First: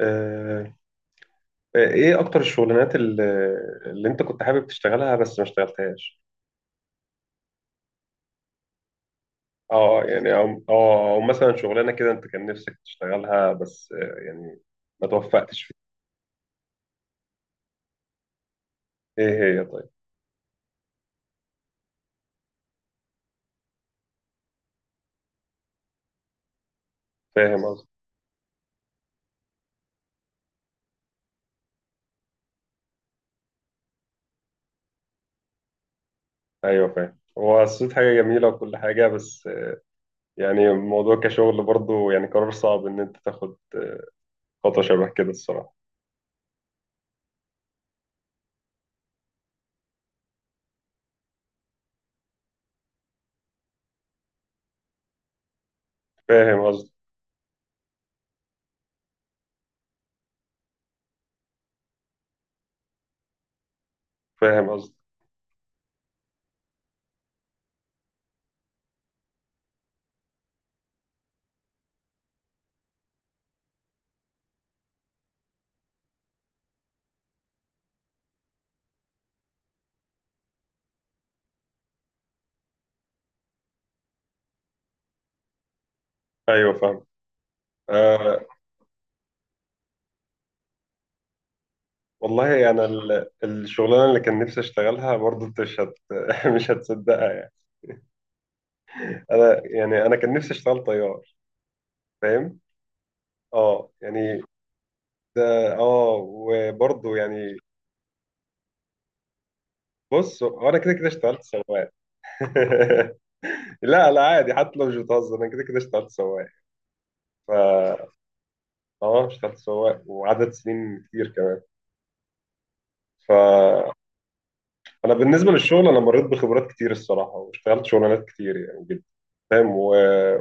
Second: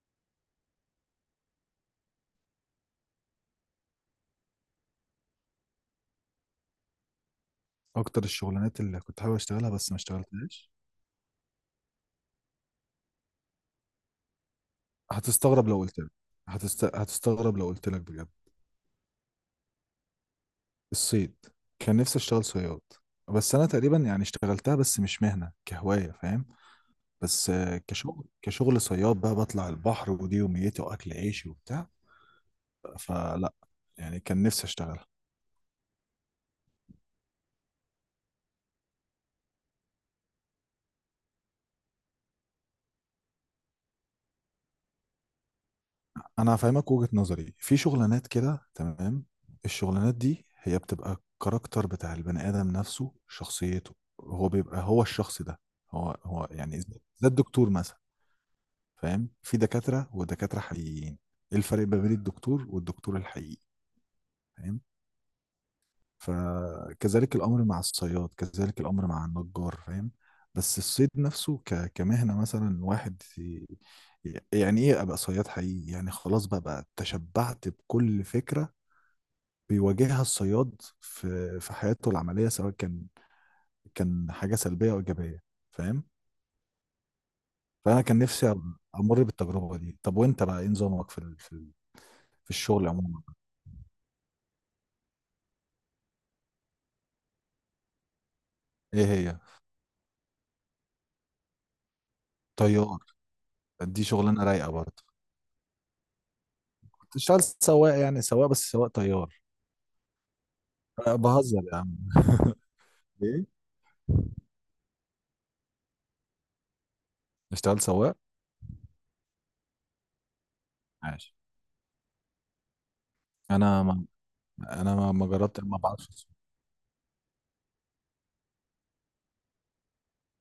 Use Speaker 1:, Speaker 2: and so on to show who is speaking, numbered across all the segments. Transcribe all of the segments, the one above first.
Speaker 1: آه، ايه اكتر الشغلانات اللي انت كنت حابب تشتغلها بس ما اشتغلتهاش.
Speaker 2: اكتر الشغلانات اللي كنت حابب اشتغلها بس ما
Speaker 1: اه يعني او أو-
Speaker 2: اشتغلتهاش.
Speaker 1: أو مثلا شغلانه كده انت كان نفسك تشتغلها بس يعني ما توفقتش
Speaker 2: هتستغرب
Speaker 1: فيها.
Speaker 2: لو قلت لك. هتستغرب لو قلت لك بجد.
Speaker 1: ايه هي طيب.
Speaker 2: الصيد. كان نفسي اشتغل صياد، بس انا تقريبا يعني اشتغلتها بس مش مهنة، كهواية. فاهم. بس
Speaker 1: فاهم قصدي.
Speaker 2: كشغل صياد بقى، بطلع البحر، ودي يوميتي واكل عيشي وبتاع. فلا، يعني كان نفسي اشتغل.
Speaker 1: ايوه فاهم، هو الصيد حاجه جميله وكل حاجه، بس يعني الموضوع كشغل برضه يعني قرار صعب ان انت تاخد خطوه شبه كده الصراحه.
Speaker 2: انا هفهمك وجهة نظري في شغلانات كده. تمام؟ الشغلانات دي هي بتبقى الكاركتر بتاع البني ادم نفسه، شخصيته. هو بيبقى هو الشخص ده. هو
Speaker 1: فاهم
Speaker 2: يعني،
Speaker 1: قصدي.
Speaker 2: زي الدكتور مثلا. فاهم. في دكاترة ودكاترة حقيقيين. ايه الفرق ما بين الدكتور والدكتور الحقيقي؟
Speaker 1: فاهم
Speaker 2: فاهم.
Speaker 1: قصدي.
Speaker 2: فكذلك الامر مع الصياد، كذلك الامر مع النجار. فاهم. بس الصيد نفسه كمهنة، مثلا واحد يعني ايه ابقى صياد حقيقي، يعني خلاص بقى, تشبعت بكل فكرة بيواجهها الصياد في حياته العملية، سواء كان حاجة سلبية أو إيجابية. فاهم.
Speaker 1: ايوه فاهم.
Speaker 2: فأنا كان
Speaker 1: آه،
Speaker 2: نفسي أمر بالتجربة دي. طب وأنت بقى، إيه نظامك
Speaker 1: والله
Speaker 2: في
Speaker 1: انا يعني
Speaker 2: الشغل عموما؟
Speaker 1: الشغلانه اللي كان نفسي اشتغلها برضه انت مش هت- مش هتصدقها يعني.
Speaker 2: إيه هي؟
Speaker 1: انا يعني انا كان نفسي اشتغل طيار. فاهم.
Speaker 2: طيار؟
Speaker 1: اه
Speaker 2: دي
Speaker 1: يعني
Speaker 2: شغلانة رايقة برضه.
Speaker 1: ده اه، وبرضه
Speaker 2: كنت شغال
Speaker 1: يعني
Speaker 2: سواق، يعني سواق، بس سواق طيار.
Speaker 1: بص، هو انا كده كده اشتغلت
Speaker 2: بهزر يا
Speaker 1: سواق.
Speaker 2: عم. ايه،
Speaker 1: لا لا عادي، حتى لو مش بتهزر انا كده كده اشتغلت سواق. ف
Speaker 2: اشتغل سواق.
Speaker 1: اه اشتغلت سواق وعدد سنين كتير
Speaker 2: عاش.
Speaker 1: كمان.
Speaker 2: انا
Speaker 1: ف
Speaker 2: ما انا ما
Speaker 1: انا
Speaker 2: ما
Speaker 1: بالنسبه
Speaker 2: جربت، ما
Speaker 1: للشغل انا مريت
Speaker 2: بعرفش.
Speaker 1: بخبرات كتير الصراحه، واشتغلت شغلانات كتير يعني جدا. فاهم و...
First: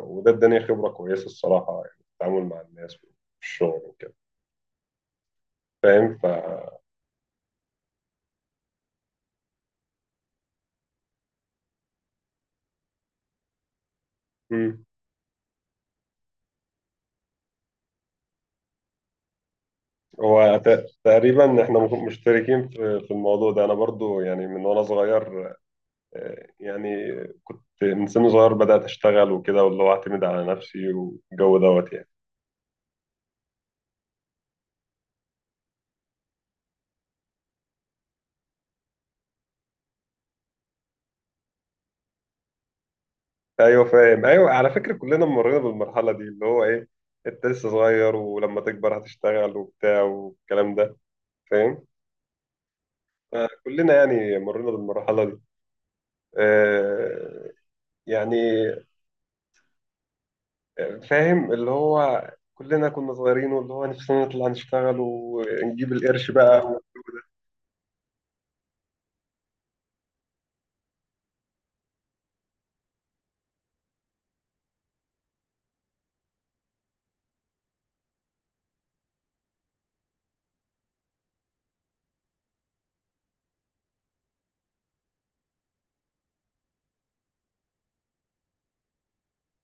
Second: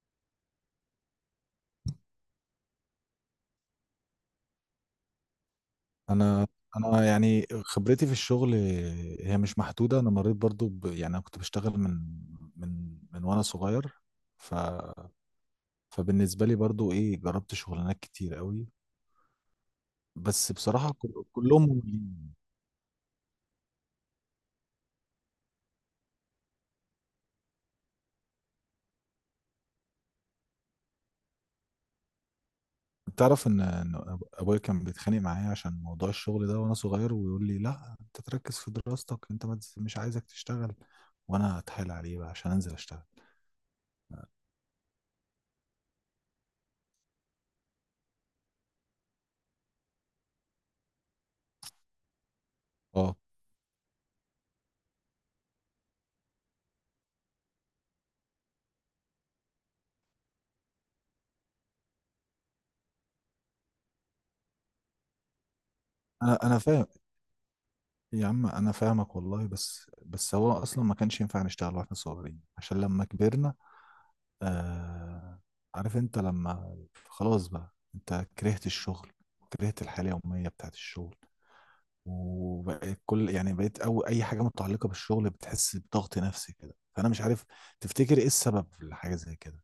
Speaker 1: وده اداني خبره كويسه الصراحه، يعني التعامل مع الناس والشغل وكده. فاهم ف.
Speaker 2: انا انا يعني خبرتي في الشغل هي مش محدوده. انا مريت برضو يعني انا كنت بشتغل من من وانا صغير. ف... فبالنسبه لي برضو ايه، جربت شغلانات كتير قوي. بس
Speaker 1: هو ت-
Speaker 2: بصراحه كلهم
Speaker 1: تقريبا احنا مخ-
Speaker 2: مملين.
Speaker 1: مشتركين في الموضوع ده. انا برضو يعني من وانا صغير، يعني كنت من سن صغير بدأت اشتغل وكده، واللي هو اعتمد على نفسي والجو دوت يعني.
Speaker 2: تعرف ان ابويا كان بيتخانق معايا عشان موضوع الشغل ده وانا صغير، ويقول لي لا، انت تركز في دراستك، انت ما تز- مش عايزك تشتغل. وانا اتحايل عليه بقى عشان انزل اشتغل.
Speaker 1: ايوه فاهم. ايوه، على فكرة كلنا مرينا بالمرحلة دي اللي هو ايه، انت لسه صغير ولما تكبر هتشتغل وبتاع والكلام ده. فاهم.
Speaker 2: اه.
Speaker 1: كلنا يعني مرينا بالمرحلة دي. آه، يعني فاهم، اللي هو كلنا كنا صغيرين واللي هو نفسنا نطلع نشتغل ونجيب القرش
Speaker 2: انا
Speaker 1: بقى.
Speaker 2: فاهم. يا عم انا فاهمك والله، بس هو اصلا ما كانش ينفع نشتغل واحنا صغيرين عشان لما كبرنا. آه عارف انت لما خلاص بقى، انت كرهت الشغل، وكرهت الحياة اليومية بتاعت الشغل، وبقيت يعني بقيت، او اي حاجة متعلقة بالشغل بتحس بضغط نفسي كده. فانا مش عارف، تفتكر ايه السبب لحاجة زي كده؟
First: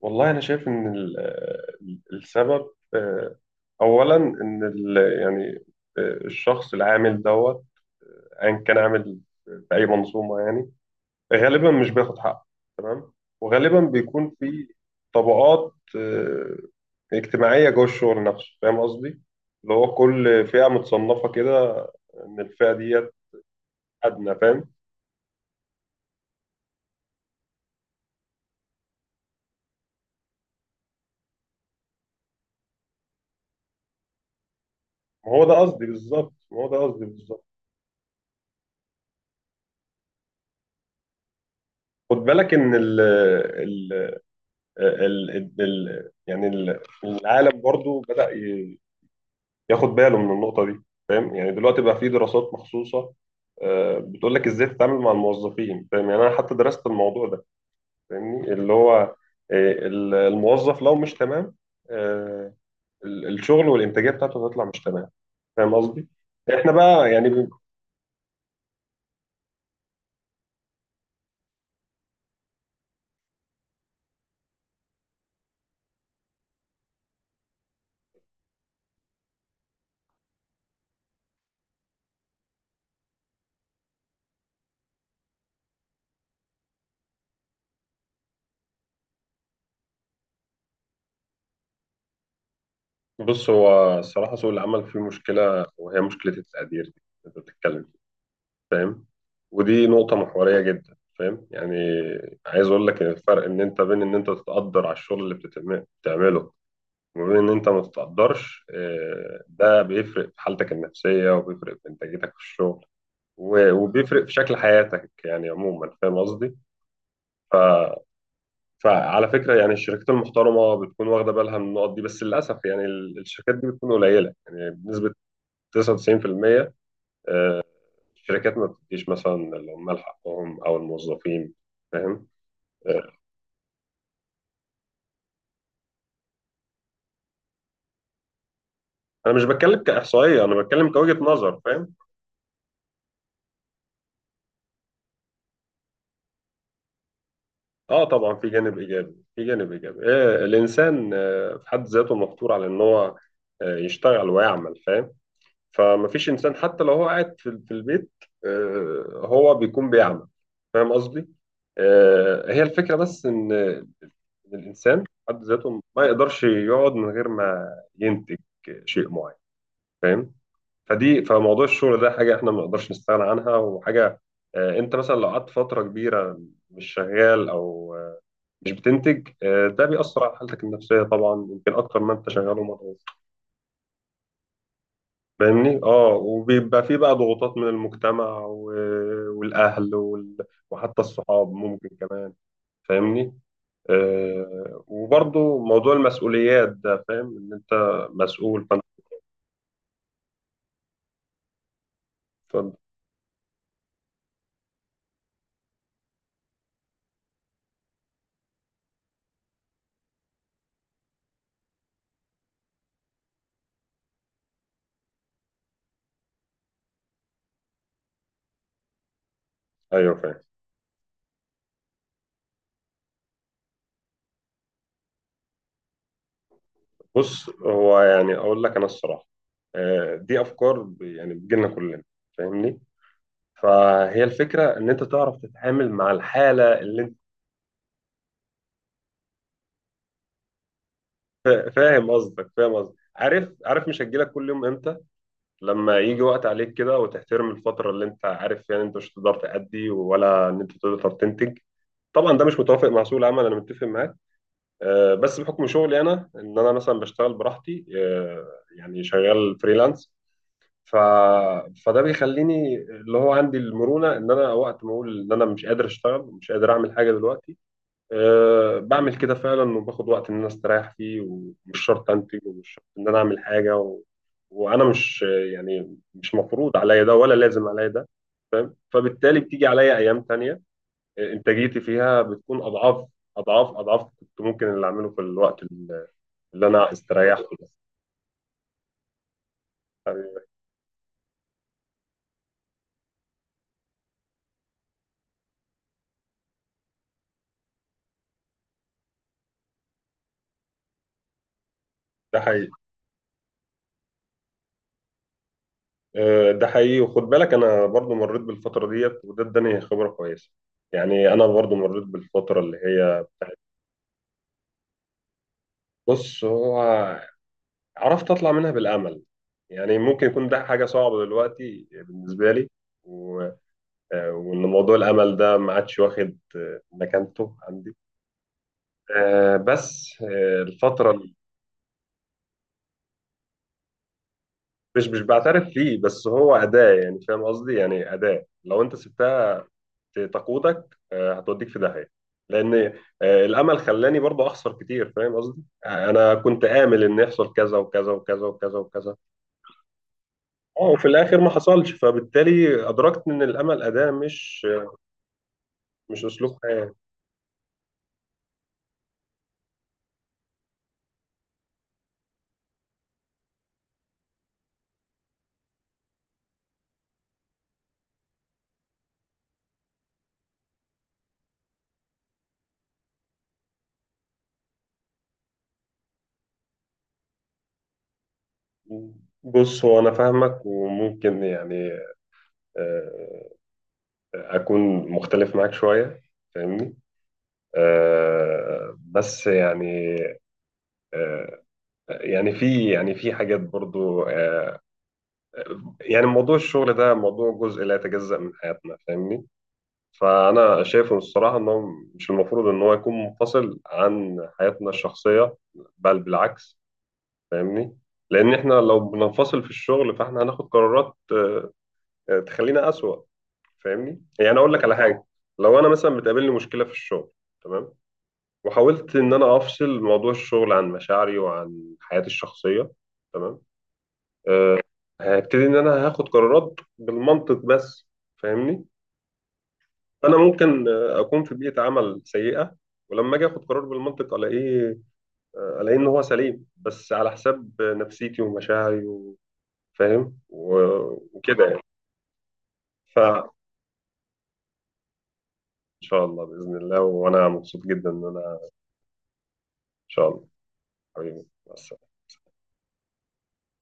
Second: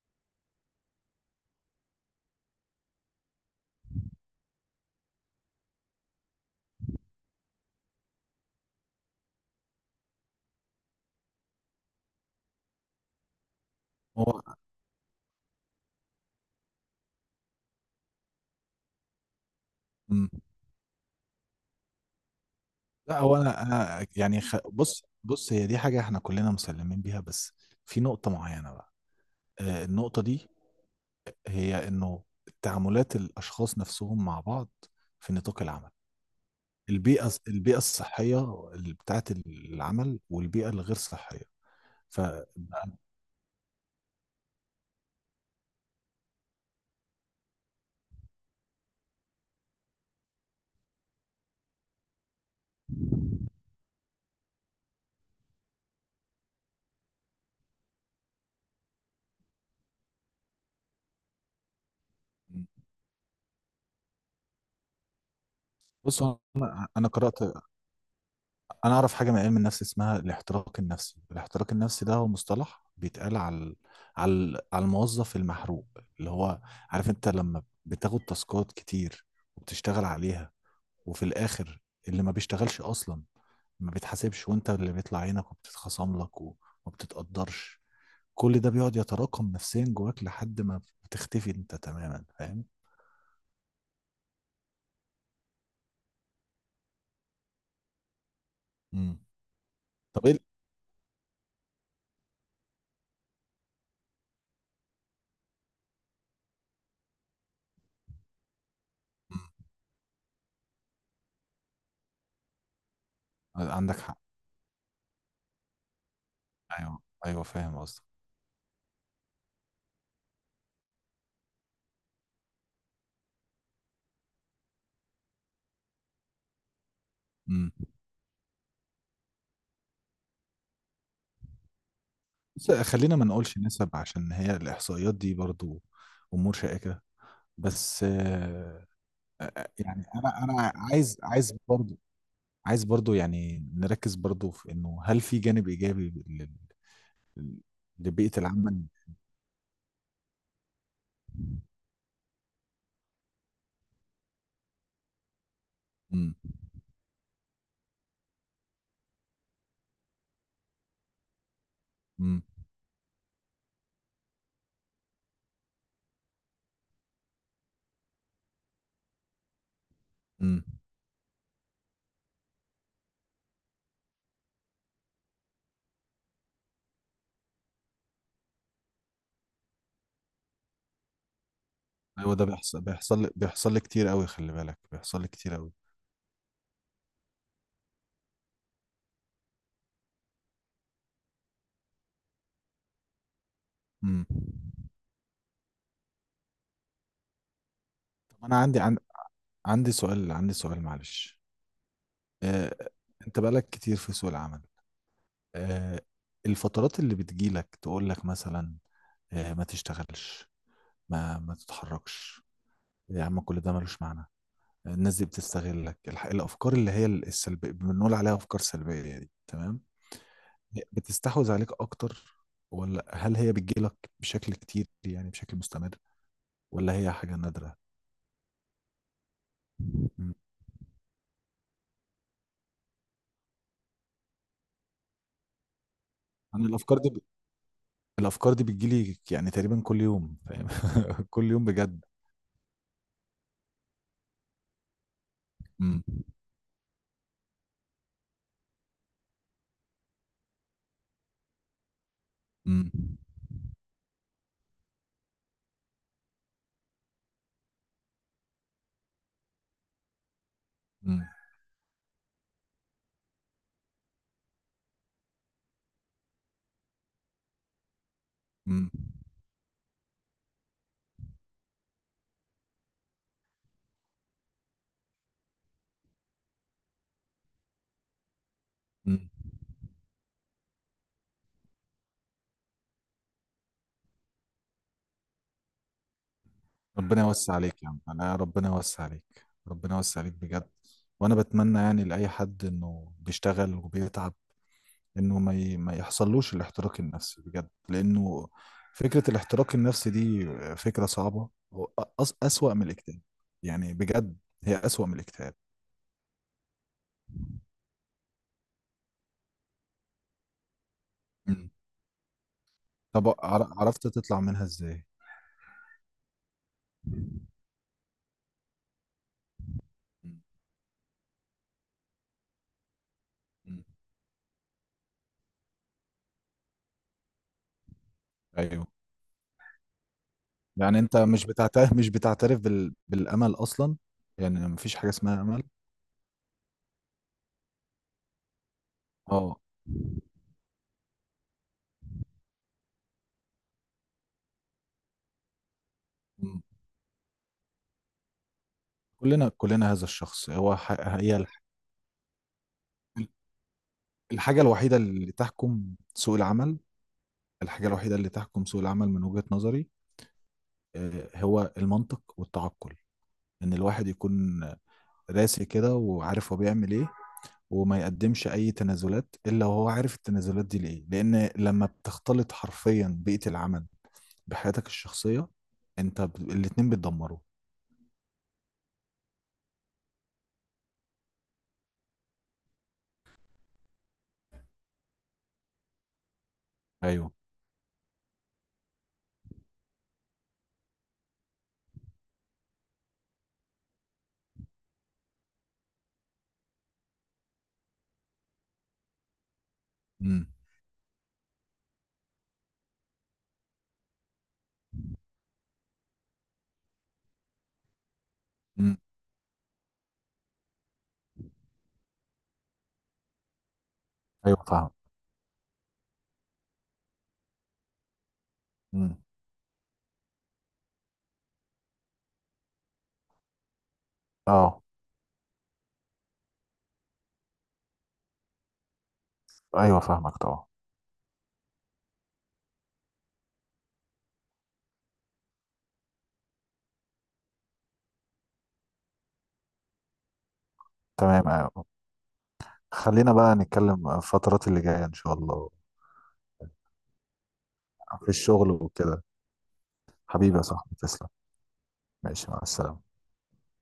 Speaker 1: والله أنا شايف إن السبب أولا إن يعني الشخص العامل دوت أيا كان عامل في أي منظومة يعني غالبا مش بياخد حقه، تمام. وغالبا بيكون
Speaker 2: هو.
Speaker 1: في طبقات اجتماعية جوه الشغل نفسه، فاهم قصدي؟ اللي هو
Speaker 2: مم.
Speaker 1: كل فئة متصنفة كده، إن الفئة ديت
Speaker 2: لا، هو انا
Speaker 1: أدنى،
Speaker 2: يعني
Speaker 1: فاهم؟
Speaker 2: بص بص، هي دي حاجة احنا كلنا مسلمين بيها، بس في نقطة معينة بقى. النقطة دي هي انه تعاملات الاشخاص نفسهم مع بعض
Speaker 1: ما
Speaker 2: في
Speaker 1: هو ده
Speaker 2: نطاق
Speaker 1: قصدي
Speaker 2: العمل.
Speaker 1: بالظبط، ما هو ده قصدي
Speaker 2: البيئه
Speaker 1: بالظبط.
Speaker 2: البيئه الصحيه اللي بتاعت العمل والبيئه الغير صحيه.
Speaker 1: خد
Speaker 2: ف
Speaker 1: بالك ان العالم برضو بدأ ي- ياخد باله من النقطة دي. فاهم، يعني دلوقتي بقى في دراسات مخصوصة بتقول لك ازاي تتعامل مع الموظفين. فاهم، يعني انا حتى درست الموضوع ده. فاهمني، اللي هو الموظف لو مش تمام، آه، الشغل والإنتاجية بتاعته هتطلع مش تمام. فاهم قصدي؟
Speaker 2: بص هو.
Speaker 1: احنا
Speaker 2: انا
Speaker 1: بقى
Speaker 2: قرات
Speaker 1: يعني
Speaker 2: انا اعرف حاجه من علم النفس اسمها الاحتراق النفسي. الاحتراق النفسي ده هو مصطلح بيتقال على الموظف المحروق، اللي هو عارف انت لما بتاخد تاسكات كتير وبتشتغل عليها، وفي الاخر اللي ما بيشتغلش اصلا ما بيتحاسبش، وانت اللي بيطلع عينك وبتتخصم لك وما بتتقدرش. كل ده بيقعد يتراكم نفسيا جواك لحد ما بتختفي انت تماما. فاهم.
Speaker 1: بص، هو الصراحة سوق العمل فيه مشكلة، وهي مشكلة التقدير دي اللي أنت بتتكلم فيها. فاهم.
Speaker 2: امم.
Speaker 1: ودي نقطة
Speaker 2: طب ايه
Speaker 1: محورية جدا، فاهم يعني. عايز أقول لك إن الفرق إن أنت بين إن أنت تتقدر على الشغل اللي بتتم- بتعمله، وبين إن أنت ما تتقدرش،
Speaker 2: مم.
Speaker 1: ده بيفرق في حالتك النفسية، وبيفرق في إنتاجيتك في الشغل، و-
Speaker 2: عندك حق.
Speaker 1: وبيفرق في شكل حياتك يعني عموما. فاهم قصدي؟
Speaker 2: ايوه ايوه فاهم قصدك.
Speaker 1: فعلى فكرة يعني الشركات المحترمة بتكون واخدة بالها من النقط دي، بس للأسف يعني الشركات دي بتكون قليلة، يعني بنسبة 99%.
Speaker 2: امم.
Speaker 1: الشركات ما بتديش مثلا العمال حقهم او الموظفين. فاهم.
Speaker 2: بس
Speaker 1: آه،
Speaker 2: خلينا ما نقولش نسب، عشان هي الاحصائيات دي برضو امور شائكة. بس
Speaker 1: انا مش بتكلم
Speaker 2: يعني
Speaker 1: كاحصائيه،
Speaker 2: انا
Speaker 1: انا
Speaker 2: انا
Speaker 1: بتكلم
Speaker 2: عايز
Speaker 1: كوجهه
Speaker 2: عايز
Speaker 1: نظر. فاهم.
Speaker 2: برضو عايز برضو يعني نركز برضو في انه هل في جانب ايجابي
Speaker 1: اه طبعا
Speaker 2: لبيئة
Speaker 1: في جانب
Speaker 2: العمل؟
Speaker 1: ايجابي، في جانب ايجابي. آه، الانسان آه في حد ذاته مفطور على ان هو آه يشتغل ويعمل. فاهم، فما فيش
Speaker 2: امم.
Speaker 1: انسان حتى لو هو قاعد في البيت آه هو بيكون بيعمل. فاهم قصدي.
Speaker 2: امم.
Speaker 1: آه، هي الفكره بس ان إن الانسان في حد ذاته ما يقدرش يقعد من غير ما ينتج شيء معين. فاهم.
Speaker 2: امم.
Speaker 1: فدي فموضوع الشغل ده حاجة احنا ما نقدرش نستغنى عنها، وحاجة انت مثلا لو قعدت فترة كبيرة مش شغال او مش بتنتج، ده بيأثر على حالتك النفسية طبعا، يمكن اكتر ما انت
Speaker 2: ايوه، ده
Speaker 1: شغال
Speaker 2: بيحصل
Speaker 1: ومضغوط.
Speaker 2: بيحصل لي بيحصل لي كتير قوي، خلي بالك، بيحصل لي كتير قوي.
Speaker 1: فاهمني؟ اه، وبيبقى فيه بقى ضغوطات من المجتمع و- والاهل وال- وحتى الصحاب ممكن كمان. فاهمني؟
Speaker 2: امم.
Speaker 1: وبرضه موضوع المسؤوليات ده، فاهم ان انت
Speaker 2: طب انا
Speaker 1: مسؤول
Speaker 2: عندي
Speaker 1: فانت.
Speaker 2: عندي سؤال، عندي سؤال معلش.
Speaker 1: اتفضل.
Speaker 2: آه... انت بقالك كتير في سوق العمل. آه... الفترات اللي بتجيلك تقول لك مثلا ما تشتغلش، ما تتحركش، يا عم كل ده ملوش معنى، الناس دي بتستغلك، الافكار اللي هي السلبيه، بنقول عليها افكار سلبيه دي، تمام؟
Speaker 1: ايوه فاهم.
Speaker 2: بتستحوذ عليك اكتر؟ ولا هل هي بتجيلك بشكل كتير، يعني بشكل مستمر، ولا هي حاجة
Speaker 1: بص
Speaker 2: نادرة؟
Speaker 1: هو يعني اقول لك انا الصراحه،
Speaker 2: مم.
Speaker 1: دي افكار ب- يعني بتجيلنا كلنا. فاهمني. فهي الفكره ان انت تعرف تتعامل مع
Speaker 2: انا
Speaker 1: الحاله
Speaker 2: الافكار
Speaker 1: اللي
Speaker 2: دي
Speaker 1: انت
Speaker 2: بتجيلي يعني تقريبا كل يوم. فاهم. كل يوم بجد.
Speaker 1: فاهم قصدك، فاهم قصدك. عارف عارف مش هتجيلك كل يوم امتى، لما
Speaker 2: مم.
Speaker 1: يجي وقت عليك كده وتحترم الفتره اللي انت عارف فيها ان انت مش هتقدر تأدي ولا ان انت تقدر تنتج. طبعا ده مش متوافق
Speaker 2: مم.
Speaker 1: مع سوق العمل، انا متفق معاك. بس بحكم شغلي انا ان انا مثلا بشتغل براحتي، يعني شغال فريلانس. ف...
Speaker 2: مم.
Speaker 1: فده بيخليني اللي هو عندي المرونه ان انا وقت ما اقول ان انا مش قادر اشتغل، مش قادر اعمل حاجه دلوقتي، أه
Speaker 2: مم.
Speaker 1: بعمل كده فعلا، وباخد وقت ان انا استريح فيه ومش شرط انتج ومش شرط ان انا اعمل حاجه و... وانا مش يعني مش مفروض عليا ده ولا لازم عليا ده.
Speaker 2: مم.
Speaker 1: فبالتالي بتيجي عليا ايام تانية انتاجيتي فيها بتكون اضعاف اضعاف اضعاف كنت ممكن اللي اعمله في الوقت اللي انا
Speaker 2: ربنا
Speaker 1: استريحته
Speaker 2: يوسع
Speaker 1: ده
Speaker 2: عليك يا عم. انا ربنا يوسع عليك، ربنا يوسع
Speaker 1: يعني.
Speaker 2: عليك بجد. وانا بتمنى يعني لاي حد انه بيشتغل وبيتعب، انه ما يحصلوش الاحتراق النفسي بجد، لانه فكرة الاحتراق النفسي دي فكرة صعبة،
Speaker 1: ده حقيقي.
Speaker 2: أسوأ من الاكتئاب. يعني بجد، هي أسوأ من الاكتئاب.
Speaker 1: ده حقيقي، وخد بالك انا برضو مريت بالفتره ديت وده اداني خبره كويسه. يعني انا
Speaker 2: مم.
Speaker 1: برضو مريت بالفتره اللي هي
Speaker 2: طب عرفت تطلع منها ازاي؟
Speaker 1: بص هو
Speaker 2: مم.
Speaker 1: عرفت اطلع منها بالامل. يعني ممكن يكون ده حاجه صعبه دلوقتي بالنسبه لي، و...
Speaker 2: مم.
Speaker 1: وان موضوع الامل ده ما عادش واخد مكانته عندي.
Speaker 2: ايوه.
Speaker 1: آه، بس آه،
Speaker 2: يعني
Speaker 1: الفتره
Speaker 2: انت
Speaker 1: اللي-
Speaker 2: مش بتعترف مش بتعترف بالامل اصلا؟ يعني مفيش حاجه
Speaker 1: مش
Speaker 2: اسمها امل؟
Speaker 1: بعترف فيه، بس هو اداه يعني، فاهم قصدي؟ يعني اداه لو انت سبتها
Speaker 2: اه.
Speaker 1: تقودك هتوديك في داهيه، لان الامل خلاني برضه اخسر كتير. فاهم قصدي، انا
Speaker 2: مم.
Speaker 1: كنت امل ان يحصل كذا وكذا وكذا وكذا وكذا.
Speaker 2: كلنا كلنا هذا الشخص هو
Speaker 1: اه وفي الاخر ما حصلش، فبالتالي ادركت ان الامل اداه،
Speaker 2: الحاجه
Speaker 1: مش
Speaker 2: الوحيده اللي تحكم
Speaker 1: مش
Speaker 2: سوق
Speaker 1: اسلوب
Speaker 2: العمل
Speaker 1: حياه.
Speaker 2: الحاجة الوحيدة اللي تحكم سوق العمل من وجهة نظري، هو المنطق والتعقل، إن الواحد يكون راسي كده وعارف هو بيعمل إيه، وما يقدمش أي تنازلات إلا وهو عارف التنازلات دي لإيه، لأن لما بتختلط حرفيا بيئة العمل بحياتك الشخصية، أنت الاتنين بيتدمروا.
Speaker 1: بص هو انا فاهمك، وممكن يعني آه، اكون مختلف معاك شويه. فاهمني.
Speaker 2: أيوه.
Speaker 1: آه، بس يعني آه، يعني في يعني في حاجات برضو، يعني موضوع الشغل ده موضوع جزء لا يتجزأ من حياتنا. فاهمني.
Speaker 2: امم.
Speaker 1: فأنا شايفه الصراحة إن هو مش المفروض إن هو يكون منفصل عن حياتنا الشخصية، بل بالعكس. فاهمني، لأن إحنا
Speaker 2: امم.
Speaker 1: لو بننفصل في الشغل فإحنا هناخد قرارات تخلينا أسوأ. فاهمني، يعني
Speaker 2: ايوه
Speaker 1: أقول لك
Speaker 2: فاهم.
Speaker 1: على حاجة: لو أنا مثلا بتقابلني مشكلة في الشغل، تمام، وحاولت
Speaker 2: امم.
Speaker 1: إن أنا أفصل موضوع الشغل عن مشاعري وعن حياتي الشخصية، تمام، آه،
Speaker 2: اه.
Speaker 1: هبتدي إن أنا هاخد قرارات بالمنطق بس. فاهمني.
Speaker 2: ايوه
Speaker 1: انا
Speaker 2: فاهمك طبعا.
Speaker 1: ممكن اكون في بيئه عمل سيئه، ولما اجي اخد قرار بالمنطق الاقيه الاقيه ان هو سليم بس على حساب نفسيتي ومشاعري وفاهم و-
Speaker 2: تمام.
Speaker 1: وكده يعني.
Speaker 2: أيوة. خلينا
Speaker 1: فان
Speaker 2: بقى نتكلم الفترات اللي جايه ان شاء الله
Speaker 1: شاء الله باذن الله، وانا مبسوط جدا ان
Speaker 2: في
Speaker 1: انا
Speaker 2: الشغل وكده.
Speaker 1: ان شاء الله.
Speaker 2: حبيبي يا صاحبي تسلم.
Speaker 1: حبيبي مع السلامة.
Speaker 2: ماشي، مع السلامة.